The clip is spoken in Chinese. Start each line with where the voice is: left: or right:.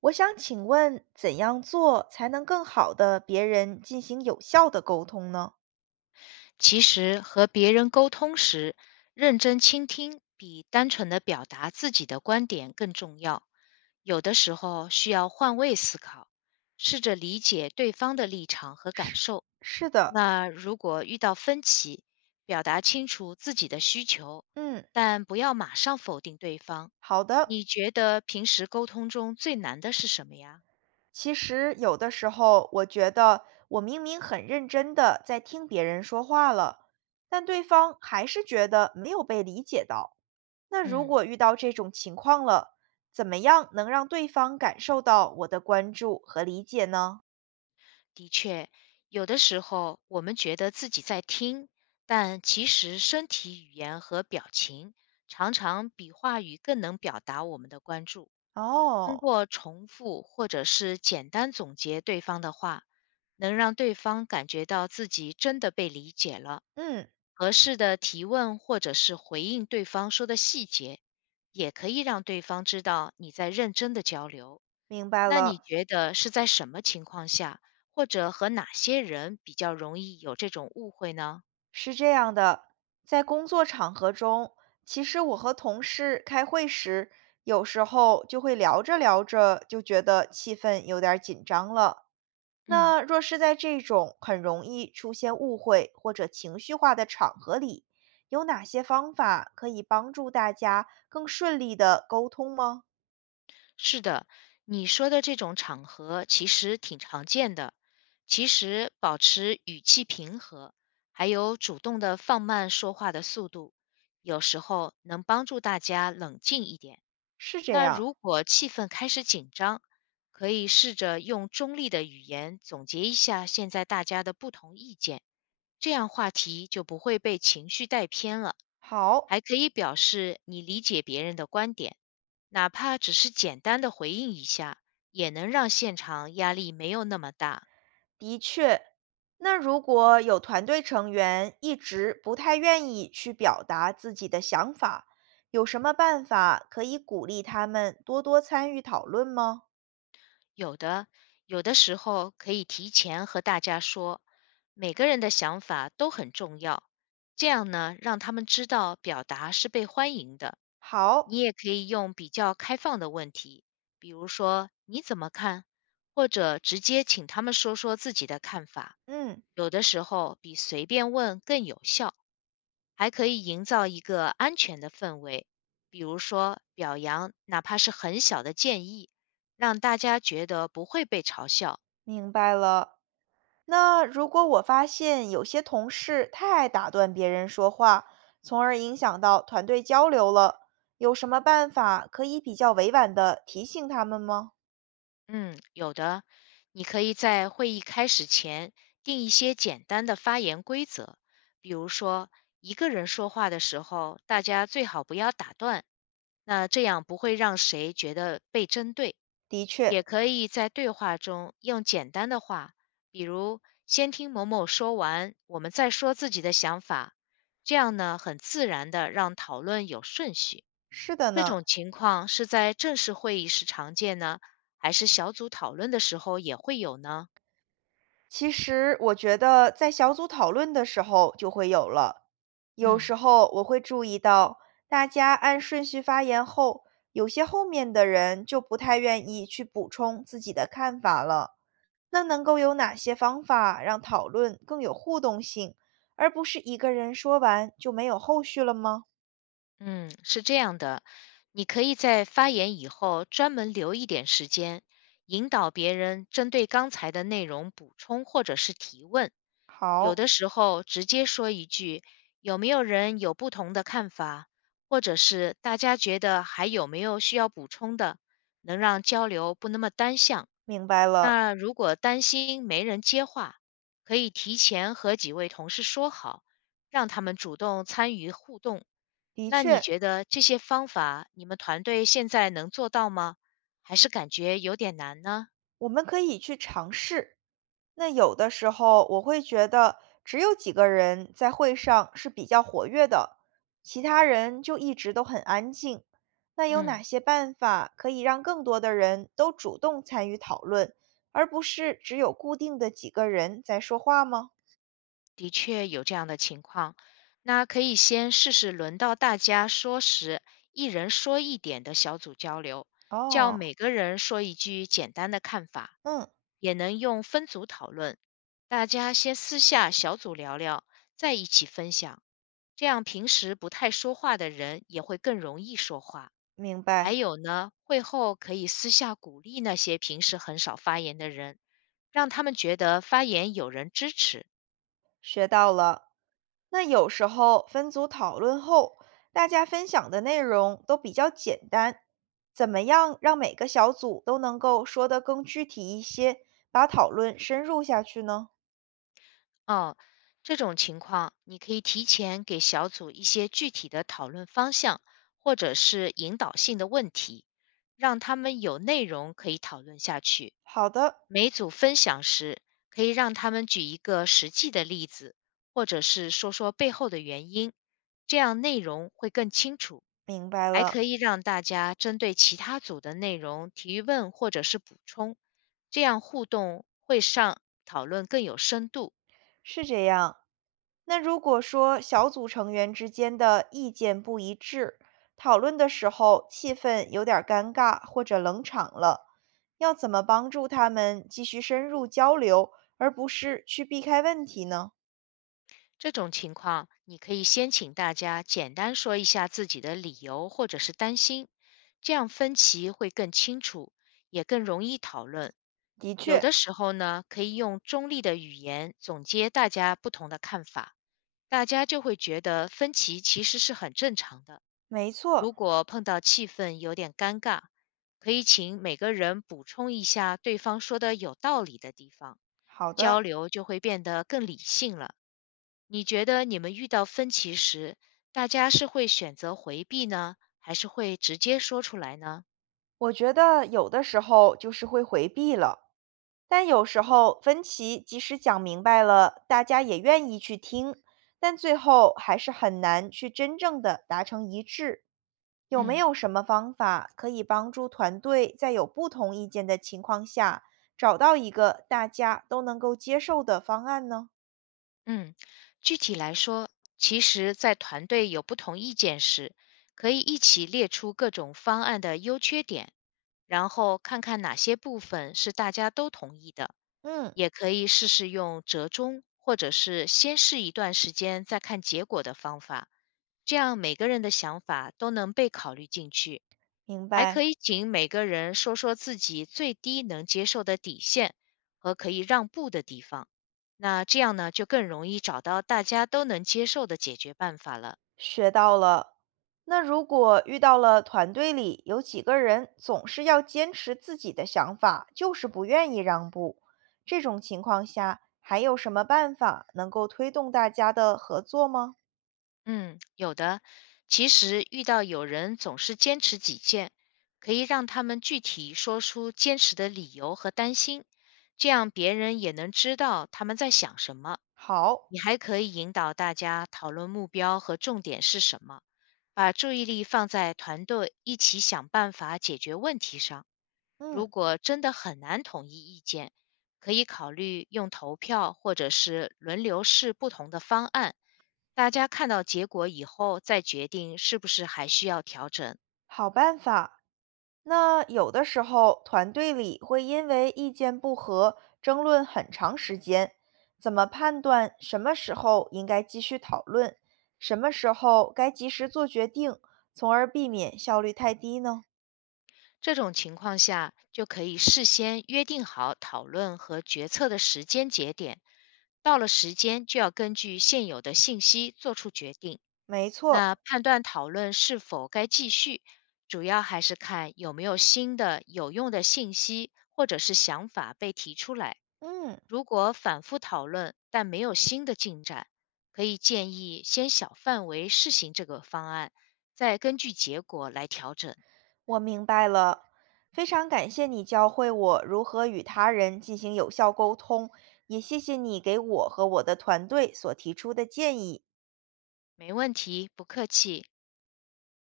right: 我想请问，怎样做才能更好的别人进行有效的沟通呢？
left: 其实和别人沟通时，认真倾听比单纯的表达自己的观点更重要。有的时候需要换位思考，试着理解对方的立场和感
right: 是
left: 受。
right: 是的，
left: 那如果遇到分歧，表达清楚自己的需求，
right: 嗯，
left: 但不要马上否定对方。
right: 好的。
left: 你觉得平时沟通中最难的是什么呀？
right: 其实有的时候，我觉得我明明很认真的在听别人说话了，但对方还是觉得没有被理解到。那如
left: 嗯。
right: 果遇到这种情况了，怎么样能让对方感受到我的关注和理解呢？
left: 的确，有的时候我们觉得自己在听，但其实身体语言和表情常常比话语更能表达我们的关注。通
right: 哦，
left: 过重复或者是简单总结对方的话，能让对方感觉到自己真的被理解了。
right: 嗯，
left: 合适的提问或者是回应对方说的细节，也可以让对方知道你在认真的交流。
right: 明白
left: 那你
right: 了。
left: 觉得是在什么情况下，或者和哪些人比较容易有这种误会呢？
right: 是这样的，在工作场合中，其实我和同事开会时，有时候就会聊着聊着就觉得气氛有点儿紧张了。
left: 嗯，
right: 那若是在这种很容易出现误会或者情绪化的场合里，有哪些方法可以帮助大家更顺利的沟通吗？
left: 是的，你说的这种场合其实挺常见的。其实保持语气平和，还有主动的放慢说话的速度，有时候能帮助大家冷静一点。
right: 是这
left: 那
right: 样，
left: 如果气氛开始紧张，可以试着用中立的语言总结一下现在大家的不同意见，这样话题就不会被情绪带偏了。
right: 好，
left: 还可以表示你理解别人的观点，哪怕只是简单的回应一下，也能让现场压力没有那么大。
right: 的确，那如果有团队成员一直不太愿意去表达自己的想法，有什么办法可以鼓励他们多多参与讨论吗？
left: 有的，有的时候可以提前和大家说，每个人的想法都很重要，这样呢，让他们知道表达是被欢迎的。你
right: 好，
left: 也可以用比较开放的问题，比如说你怎么看，或者直接请他们说说自己的看法。
right: 嗯，
left: 有的时候比随便问更有效。还可以营造一个安全的氛围，比如说表扬哪怕是很小的建议，让大家觉得不会被嘲笑。
right: 明白了。那如果我发现有些同事太爱打断别人说话，从而影响到团队交流了，有什么办法可以比较委婉的提醒他们吗？
left: 嗯，有的，你可以在会议开始前定一些简单的发言规则，比如说一个人说话的时候，大家最好不要打断，那这样不会让谁觉得被针对。
right: 的确，
left: 也可以在对话中用简单的话，比如先听某某说完，我们再说自己的想法，这样呢，很自然的让讨论有顺序。
right: 是的
left: 这
right: 呢。
left: 种情况是在正式会议时常见呢，还是小组讨论的时候也会有呢？
right: 其实我觉得在小组讨论的时候就会有了。有
left: 嗯
right: 时候我会注意到，大家按顺序发言后，有些后面的人就不太愿意去补充自己的看法了。那能够有哪些方法让讨论更有互动性，而不是一个人说完就没有后续了吗？
left: 嗯，是这样的，你可以在发言以后专门留一点时间，引导别人针对刚才的内容补充或者是提问。有
right: 好，
left: 的时候直接说一句“有没有人有不同的看法”，或者是“大家觉得还有没有需要补充的”，能让交流不那么单向。
right: 明白了。
left: 那如果担心没人接话，可以提前和几位同事说好，让他们主动参与互动。
right: 的
left: 那你
right: 确，
left: 觉得这些方法，你们团队现在能做到吗？还是感觉有点难呢？
right: 我们可以去尝试。那有的时候我会觉得只有几个人在会上是比较活跃的，其他人就一直都很安静。那有哪
left: 嗯。
right: 些办法可以让更多的人都主动参与讨论，而不是只有固定的几个人在说话吗？
left: 的确有这样的情况。那可以先试试轮到大家说时，一人说一点的小组交流，叫
right: 哦，
left: 每个人说一句简单的看法，
right: 嗯，
left: 也能用分组讨论，大家先私下小组聊聊，再一起分享。这样平时不太说话的人也会更容易说话。
right: 明
left: 还
right: 白。
left: 有呢，会后可以私下鼓励那些平时很少发言的人，让他们觉得发言有人支持。
right: 学到了。那有时候分组讨论后，大家分享的内容都比较简单，怎么样让每个小组都能够说得更具体一些，把讨论深入下去呢？
left: 哦，这种情况，你可以提前给小组一些具体的讨论方向，或者是引导性的问题，让他们有内容可以讨论下去。
right: 好的，
left: 每组分享时，可以让他们举一个实际的例子，或者是说说背后的原因，这样内容会更清楚。
right: 明白
left: 还
right: 了，
left: 可以让大家针对其他组的内容提问或者是补充，这样互动会上讨论更有深度。
right: 是这样。那如果说小组成员之间的意见不一致，讨论的时候气氛有点儿尴尬或者冷场了，要怎么帮助他们继续深入交流，而不是去避开问题呢？
left: 这种情况，你可以先请大家简单说一下自己的理由或者是担心，这样分歧会更清楚，也更容易讨论。
right: 的
left: 有
right: 确，
left: 的时候呢，可以用中立的语言总结大家不同的看法，大家就会觉得分歧其实是很正常的。
right: 没错，
left: 如果碰到气氛有点尴尬，可以请每个人补充一下对方说的有道理的地方，
right: 好
left: 交
right: 的，
left: 流就会变得更理性了。你觉得你们遇到分歧时，大家是会选择回避呢，还是会直接说出来呢？
right: 我觉得有的时候就是会回避了。但有时候分歧即使讲明白了，大家也愿意去听，但最后还是很难去真正的达成一致。有没
left: 嗯
right: 有什么方法可以帮助团队在有不同意见的情况下，找到一个大家都能够接受的方案呢？
left: 嗯，具体来说，其实，在团队有不同意见时，可以一起列出各种方案的优缺点，然后看看哪些部分是大家都同意的。
right: 嗯，
left: 也可以试试用折中，或者是先试一段时间再看结果的方法，这样每个人的想法都能被考虑进去。
right: 明
left: 还
right: 白。
left: 可以请每个人说说自己最低能接受的底线和可以让步的地方。那这样呢，就更容易找到大家都能接受的解决办法了。
right: 学到了。那如果遇到了团队里有几个人总是要坚持自己的想法，就是不愿意让步，这种情况下还有什么办法能够推动大家的合作吗？
left: 嗯，有的。其实遇到有人总是坚持己见，可以让他们具体说出坚持的理由和担心，这样别人也能知道他们在想什么。
right: 好，
left: 你还可以引导大家讨论目标和重点是什么，把注意力放在团队一起想办法解决问题上。
right: 嗯，
left: 如果真的很难统一意见，可以考虑用投票或者是轮流试不同的方案，大家看到结果以后再决定是不是还需要调整。
right: 好办法。那有的时候，团队里会因为意见不合争论很长时间，怎么判断什么时候应该继续讨论，什么时候该及时做决定，从而避免效率太低呢？
left: 这种情况下，就可以事先约定好讨论和决策的时间节点，到了时间就要根据现有的信息做出决定。
right: 没错，
left: 那判断讨论是否该继续，主要还是看有没有新的有用的信息或者是想法被提出来。
right: 嗯，
left: 如果反复讨论但没有新的进展，可以建议先小范围试行这个方案，再根据结果来调整。
right: 我明白了。非常感谢你教会我如何与他人进行有效沟通，也谢谢你给我和我的团队所提出的建议。
left: 没问题，不客气。